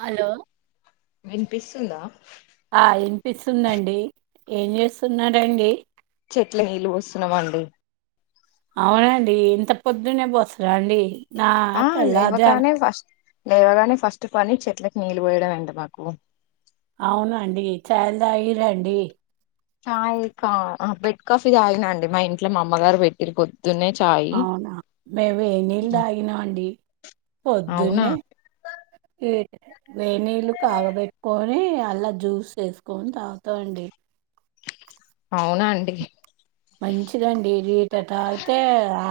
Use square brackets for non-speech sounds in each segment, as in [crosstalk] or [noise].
Hello వినిపిస్తుందా ఆ ఇనిపిస్తుందండి ఏం చేస్తున్నారండి చెట్లకు నీళ్ళు పోస్తున్నామండి అవునండి ఇంత పొద్దునే పోస్తరా అండి నా ఆ తెల్లారు జామున లేవగానే ఫస్ట్ లేవగానే ఫస్ట్ పని చెట్లకి నీళ్ళు పోయడం అండి మాకు అవునండి ఛాయలు తాగిర్రా అండి చాయ్ కా ఆ బెడ్ కాఫీ తాగినా అండి మా ఇంట్లో మా అమ్మగారు పెట్టిర్రు పొద్ అవునా మేము వేనీళ్ళు తాగినాం అండి అవునా పొద్దున్నే ఈ వేనీళ్లు కాగబెట్టుకొని అన్లా జ్యూస్ వేసుకొని తాగుతాం అండి అవునా అండి మంచిదండి లీటర్ తాగితే ఆ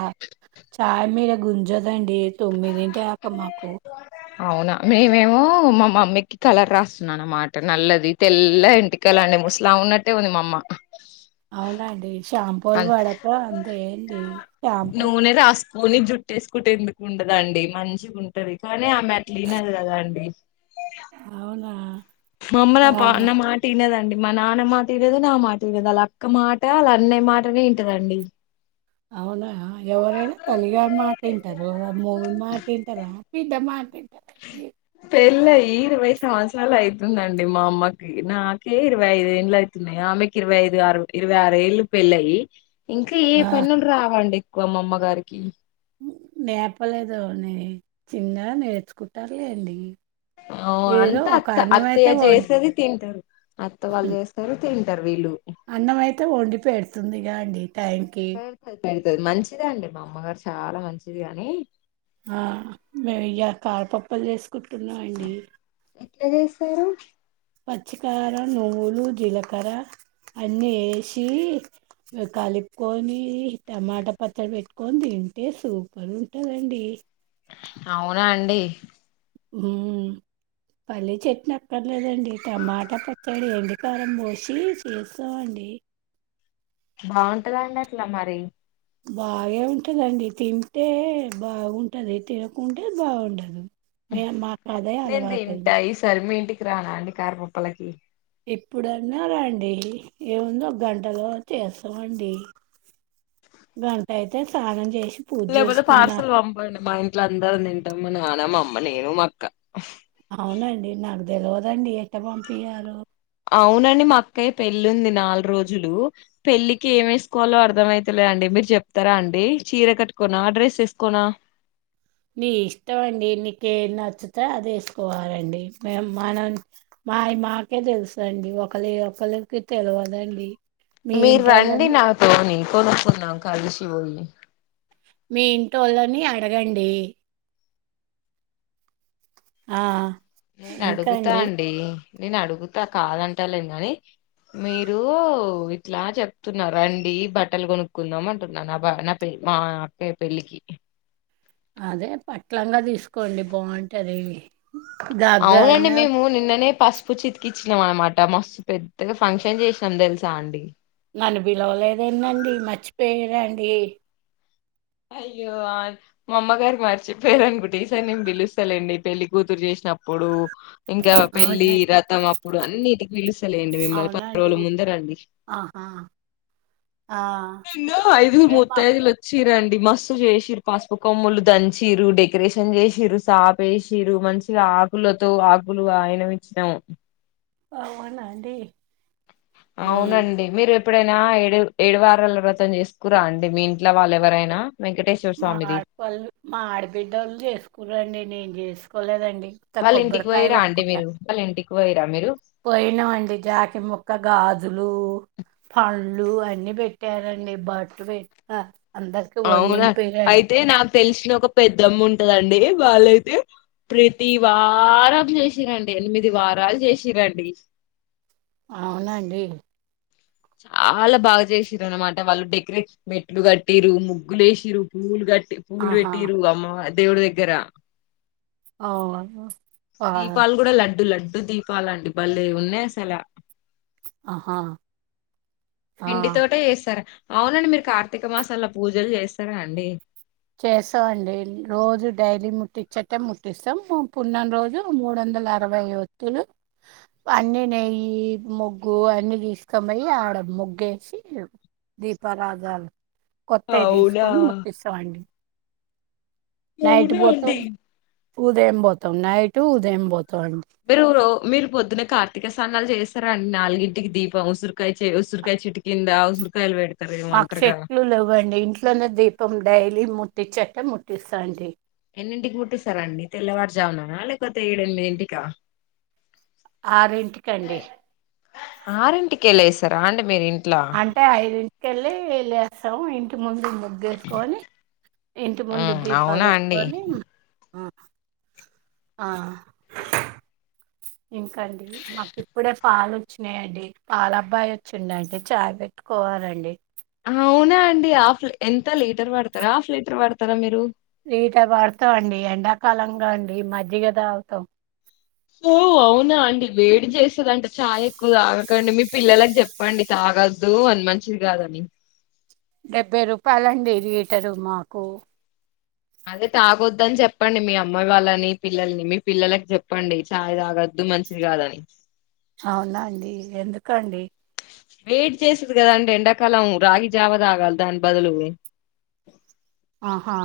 చాయ్ మీద గుంజదండి తొమ్మిదింటి దాక మాకు అవునా మేమేమో మా మమ్మీకి కలర్ రాస్తున్నా అన్నమాట నల్లది తెల్ల ఎంటికలు అండి ముసలామే ఉన్నట్టే ఉంది మా అమ్మ అవునండి షాంపూలు పడక అంతే అండి షాంపూ నూనే రాస్ కొని జుట్టేసుకుంటే ఎందుకు ఉండదండి మంచిగుంటది కానీ ఆమె అట్లా ఇనదు కదండి అవునా మా అమ్మా నా పా ఆ! నా మాట ఇనదండి మా నాన్న మాట ఇనదు నా మాట ఇనదు ఆళ్ల అక్క మాట వాళ్ అన్నయ్య మాటనే ఇంటదండి అవునా ఎవరేనా తల్లిగారు మాటింటారు మొగలు మాట ఇంటరా బిడ్డ మాట్ పెళ్ళయి ఇరవై సంవత్సరాలు అయితుందండి మా అమ్మకి నాకే ఇరవై ఐదు ఎన్లు అయితున్నాయి ఆమెకి ఇరవై ఐదు ఆరు ఇరవై ఆరు ఏళ్ళలు పెళ్ళయి ఇంకా ఏ ఆ! పనులు రావండి వమ్మమ్మ గారికి నేర్పలేదు నే చిన్నగా నేర్చుకుంటారులేండి అ ఏదో అంత ఒక అత్త అన్నమైతే అత్తయ్య వండి చేసేది తింటారు అత్త వాళ్ళు చేస్తారు తింటారు తర్విలు అన్నం అయితే వండి వండి పెడుతుంది గా అండి థ్యాంక్ యూ పెడుతుంది మంచిదే అండి మా అమ్మగారు చాలా మంచిది కానీ ఆ మేము ఇయాలా కారపప్పులు చేసుకుంటున్నాం అండి ఎట్ల చేస్తారు పచ్చికార నువ్వులు జిలకర అన్నీ వేసి కలుపుకొని టమాటా పచ్చడి పెట్టుకొని తింటే సూపర్ ఉంటాదండి అవునా అండి హ్మ్మ్ పల్లె చెట్ని అక్కర్లేదండి టమాటా పచ్చడి ఎండికారం పోసి చేస్తామండి బాగుంటదండి అట్లా మరి బాగే ఉంటదండి తింటే బాగుంటది తినకుంటే బాగుండదు నేన్ తింట ఈ సారి మీ ఇంటికి రా ర అండి కార్ పప్పలకి ఇప్పుడన్నా రండి. ఏముంది ఒక గంటలో చేస్తామండి. గంట అయితే స్నానం చేసి పూజ లేకపోతే చేసుకున్నా. పార్సల్ పంపండి. మా ఇంట్లో అందరూ తింటాం. మా నాన్నమా అమ్మ మనీ నేను క్క అవునండి నాక్ తెలవదండి ఎట్ల పంపియ్యాలో అవునండి మా అక్కయ్య పెళ్ళి ఉంది. నాలుగు రోజులు పెళ్ళికి ఏం వేసుకోవాలో, అర్థమైతలేదండి. మీరు చెప్తారా అండి. చీర కట్టుకోనా, డ్రెస్ వేసుకోనా నీ ఇష్టం అండి నీకేది నచ్చితే అదే వేసుకోవాలండి. మే మనం మాయ మాకే తెలుసండి. ఒకళవి ఒకరికి తెలవదండి. మీ మీరు రండి ఇంటోళ్ళని నా తోని కొనుక్కున్నాం కలసి పోయి మీ ఇంటోళ్ళని అడగండి ఆ నేను అడుగుతా అండి నేను అడుగుతా కాదంటలేని కాని, మీరూ ఇట్లా చెప్తున్నారు. రండి బట్టలు కొనుక్కుందాం. అంటున్నారు. నా బ నా పెల్ మా అక్కేయ్య పెళ్ళికి అదే పట్లంగా తీసుకోండి బాగుంటదీ అవునండి మేము నిన్ననే పసుపు చితికిచ్చినాం. అనమాట మస్తు పెద్దగా ఫంక్షన్ చేసినాం తెలుసా అండి. నన్ను పిలవలేదేందండి మర్చిపోయారా అండి అయ్యో మా ఆ అమ్మగారు మర్చిపోయారు అనుకుంట. ఈ సారీ నేను పిలుస్తాలేండి. పెళ్లికుతురు చేసినప్పుడూ ఇంకా పెళ్లి అవునా వ్రతం అప్పుడు అన్నిటికి పిలుస్తలేండి. మిమ్మల్ని పది అవునండి రోజుల ముందే రండి. ఆహా ఆ ఐదు రేపు ముత్త ఐదులు వచ్చి రండి. డి మస్తు చేసిరు. పసుపు కొమ్ములు దంచిరు. డెకరేషన్ చేసిరు. సాపేసిరు. మంచిగా ఆకులతో ఆకులు ఆయనము ఇచ్చినాము. అవునా అండి ఉమ్ అవునండి మీరు ఎప్ ఎప్పుడైనా ఏడు ఏడు వారాల వ్రతం చేసుకుర్రా అండి మీ ఇంట్లో వాళ్ళు ఎవరైనా వెంకటేశ్వర మా స్వామిది ఆడవాళ్ళు మా ఆడబిడ్డోళ్లు చేసుకురండి నేను చేసుకు పోలేదండి ఇంత వాళ్ళ ఇంటికి కొబ్బరికాయ పోయిరా అండి కొట్టుకుంటాన్ మీరు వాళ్ళ ఇంటికి పోయిరా మీరు పోయినమండి జాకి ముక్క గాజులు పండ్లు అన్ని పెట్టారండి బట్టు పెట్ట అందరికి వడ్ నిం అవునా అయితే నాక్ తెలిసిన ఒక పెద్దమ్మ ఉంటదండి వాళ్ళయితే, ప్రతి వారం చేసిరండి. ఎనిమిది వారాలు చేసిరండి. అవునండి చాలా బాగా చేసిర్రు అనమాట వాళ్ళు డెకరేట్ మెట్లు కట్టిరు ముగ్గులు వేసిరు పువ్వులు కట్టి పూల్ ఆహా వెట్టిరు అమ్మవారికి దేవుడు దగ్గర అవు దీపాలు కూడా లడ్డు లడ్డు డు దీపాలండి భలే గున్నాయి అసలు ఆహా ఆ పిండి తోట చేస్తార్ అవునండి మీరు కార్తీక మాసంలో పూజలు చేస్తారా అండి చేస్తామండి రోజు డైలీ ముట్టించట్టే ముట్టిస్తాం పున్నం రోజు మూడు వందల అరవై ఒత్తులు అన్ని నెయ్యి ముగ్గు అన్ని తీసుక పోయి ఆడ ముగ్గేసి దీపారాగాలు కొత్తవి అవునా తీసుకొని ముట్తిస్తామండి అవునా పోతాం అండి ఉదయం పోతాం నైట్ ఉదయం పోతాం అండి మీరు రో మీరు పొద్దున కార్తీక సానాలు చేస్ స్తార అండి నాలుగుగింటికి దీపం ఉసిరికాయ ఉసిరుకాయ చెట్టు కింద ఉసిరికాయలు పెడు మాకు చెట్లు లెవ్వండి ఇంట్లోనే దీపం డైలీ ము చట్టి ముట్టిస్తాండి ఎన్నింటికి కపోతే ఏడు ఎనిమిదింటి కా ఆరింటికండి రాండి మీర్ అంటే ఐదుంటికెళ్ళి స్తం ఇంటి ముందు ముగ్గేసుకొని ఇంటి ముందు మ్మ్ దీపాలు అవునా అండి పెట్టుకొని ఆ ఇంకాండి మాకు ఇప్పుడే పాలు వచ్చినాయండి పాల అబ్బాయి వచ్చిండండి చాయ్ పెట్టుకోవాలండి అవునా అండి హాఫ్ ఎంత లీటర్ వాడతారా హాఫ్ లీటర్ వాడతారా మీరు లీటర్ వాడతాం అండి ఎండాకాలంగా అండి మజ్జిగ దాగ్ తం ఓ అవునా అండి వేడి చేస్తదంటే చాయ ఎక్కువ తాగకండి మీ పిల్లలకి చెప్పండి తాగొద్దు అని మంచిది కాదని డెబ్బై రూపాయలండి లీటరు మాకు అదే తాగొద్దని చెప్పండి మీ అమ్మాయి వాళ్ళని పిల్లలని మీ పిల్లలకి చెప్పండి చఛాయ్ తాగొద్దు మంచిది కాదని అవునాండి ఎందుకండి వెయిట్ చేస్తుది కదా అండి ఎండాకాలం రాగి జావ తాగాలి దాని బదులు ఆహా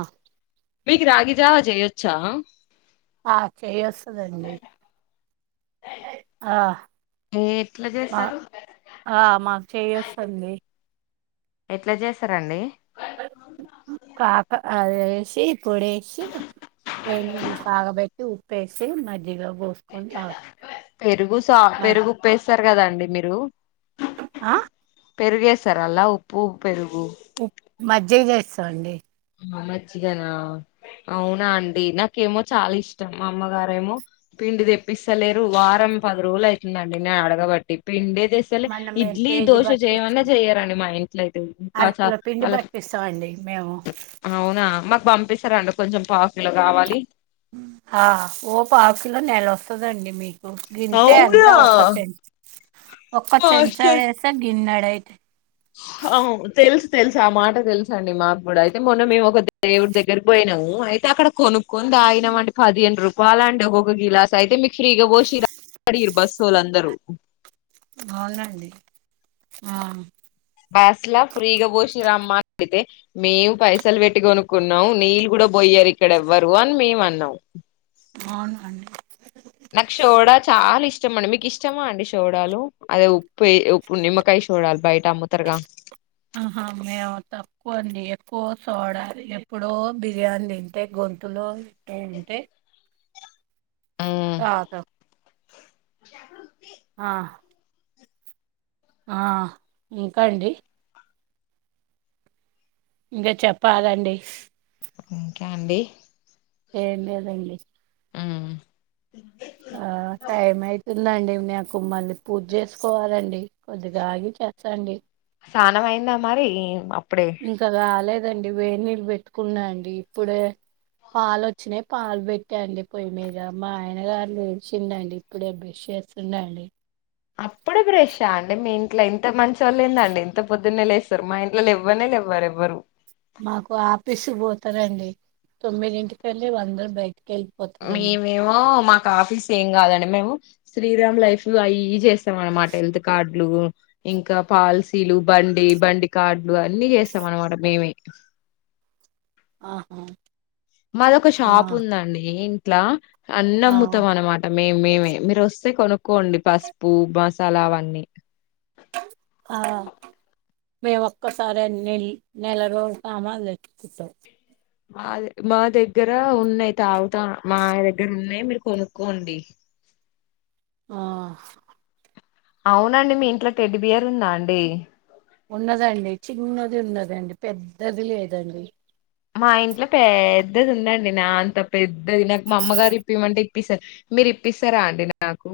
మీకు రాగిజావా చేయొచ్చా ఆ చేయొస్తుందండి ఆ ఎట్లా అ చేస్తారు ఆ మాకు చేయస్తుంది ఎట్లా చేస్తారండి కాకా అదే స కుడేసి ఏన్నిళ్లు కాగిబెట్టి ఉపేసే మరి పెరుగు సా మ పెరుగుప్పేస్ ఇస్తారు కదా అండి మీరు ఆ పెరిగేస్తారలా ఉప్పు పెరుగు ఉ మజ్జిగ చేస్తం అండి. మజ్జిగనా. అవునా అండి నాకేమో చాలా ఇష్టం. మా అమ్మగారేమో పిండి తెప్పిస్తలేరు. వారం పది రోజులు అయితుందండి నేన్ అడగబట్టి, పిండే తెస్తలేే. మనం మేము ఇడ్లీ కేజీ దోశ బట్టి చేయమన్నా చేయ్యరండి మా ఇంట్లో అయితే. ఇంకాస అరకిలో పిండి వాళ్ళకి పట్టిస్తామండి మేము అవునా మాకు పంపిస్తారండి కొంచెం పావుకిలో కావాలి. ఆ ఓ పావు కిలో నెల వస్తదండి మీక్. కు. గింతే అవునా అంతా ఒక టెన్ ఒక్క చెంచా వేస్తే గిన్ గిన్నడయిత అవు తెల్సు తెల్సు ఆ మాట తెల్సు అండి మాకు గూడా, అయితే మొన్న మేము ఒక దేవుడి దగ్గరకి పోయినమూ అయితే అక్కడ కొనుక్ కొని తాగినం అండి పదిఏను రూప్ పాలాండి ఒక ఒక గిలాస్ అయితే మీకు ఫ్రీగా పోశిర్రా అడిగిరు బస్ సోల్ అందరూ. అవునండి ఆ బాస్ లా ఫ్రీగ పోశిరమ్మా అడిగితే, మేము పైసల్ పెట్టి కొనుకున్నం నీలు కూడా బొయ్యరు ఇక్కడెవ్వరూ అని మేము అన్నం. అవునా అండి. నాకు శోడా చాలా ఇష్టం అండి. మీకు ఇష్టమా అండి శోడాలు. అదే ఉప్పే ఉప్పు నిమ్మకాయ శోడాల్ బయట్ ఆహా మేము తక్కువండి. కో శోడాలు. ఎప్పుడో బిర్యాని తింటే గొంతులో [inaudible] ఉంటే ఉమ్, తాత ఆ ఆ ఇంకా అండి. ఇంకా చెప్పాలండి. ఇంకా అండి. ఏం లేద్ దండి. ఉమ్ ఆ టైం అయితుందండి. నాకు మళ్ళీ పూజ చేసుకోవాలండి కొద్దిగా ఆగి చేస్తా అండి. స్నానం అయిందా మరీ అప్ ఇంకాగాలేద్. దండి వేడి నీళ్ళు పెట్టుకున్నా అండి ఇప్పుడే. పాలు వచ్చినయ్ పాలు పెట్టాండి పొయ్యి మీదా. మా ఆయన గారు లేచిండండి ఇప్పుడే బ్రష్ చేస్తుండండి. అప్పుడే బ్రెష్షా అండి మీ ఇంట్లో ఇంత మంచి చోల్లేందండి ఇంత పొద్దున్నే లేచ్ స్తర్ మా ఇంట్లో లెవ్వనే లెవ్వరు ఎవ్వరు. మాకు ఆఫీసు పోతరండీ. తొమ్మిదింటి కెళ్ళి అందరూ బయ మేమేమో మాకు ఆఫీస్ ఏం కాదండి మేము. శ్రీరామ్ లైఫు అయి ఇయి చేస్తాం అనమాట హెల్త్ కార్డులు, ఇంకా పాలసీలు, బండి బండి కార్డులు అన్నీ చేస్తాం అనమాట మేమే. ఆహా మాదొక ఆ షాప్ ఉందండీ. ఇట్లా అన్నీ ఆ అమ్ముతం అన్మాట మే మేమే మీరు వస్సే కొను కొండి పసుపు బస్ సాలా అవన్నీ ఆ మేము ఒక్కసారెన్ నేలి నేలరో సామాన్లు తెచ్చి తవ్ మా మా దగ్గర ఉన్నయ్ తావుత మా దగ్గర్నినున్నయ్ మీరు కొనుక్కోండి. ఆ అవునండి మీ ఇంట్లో టెడ్ బియర్ ఉందా అండి. ఉన్నదండి చిన్నది ఉన్నదండి పెద్దది లేదండి. మా ఇంట్లో పేద్దది ఉందండి నా అంత పెద్దది నాకు మా అమ్మగారు ఇప్పిమంటే ఇప్పిస్స మీరు ఇప్పిస్సారా అండి నాకు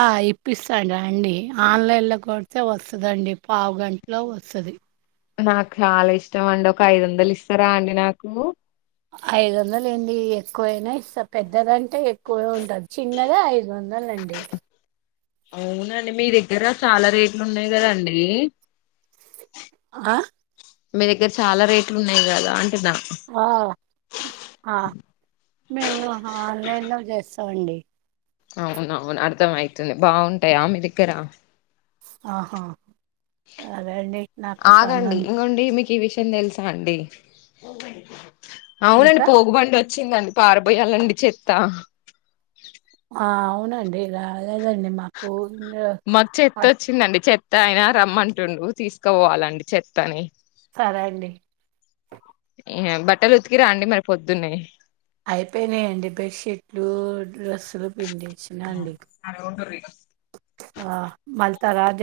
ఆ ఇప్పిస్సాన్ రండి ఆన్లైన్లో కొడ్తే వస్సదండి పావుగంట్లో వస్సది. నాక్ చాలా ఇష్టం అండి, ఒక ఐదువందలు ఇస్సరా అండి నాకు ఐదు వందలు ఏంటి ఎక్కువైనా ఇస్సా పెద్దదంటే ఎక్కువ ఉ టద్ చిన్నగా ఐదువందలండి. అవునండి మీ దగ్గర చాలా రేట్లు ఉన్నయి కదండి. ఆ మీ దగ్గర చాలా రేట్లు ఉన్నయి కదా అ ఆ అ మేము ఆన్లైన్లో చేస్ త్తమండి అవునవును అర్ధం అయితుంది బావుంటాయా, మీ దగ్గరా ఆహా అదే అండి నాకు పను కి విషం థెల్సా అండి. అవునండి ఇంకా పోగు బంటి వచ్చిందండి పారపోయాలండీ చెత్త ఆ అవును అండి ఇలా లేదండి మాకు ఇంగ ఆ టయనా రమ్మంటుండు తీసుకుపోవాలండి చెత్తని సరే అండి ఏం బట్టలు ఉతుకీర అండి మరీ పొద్దున్నే అయ్ పెయినయ్ అండి. బెసిట్లు, డ్రెస్సులు పిండేస్నండి. సరే ఉండుర్రి ఆ మల్త రాజె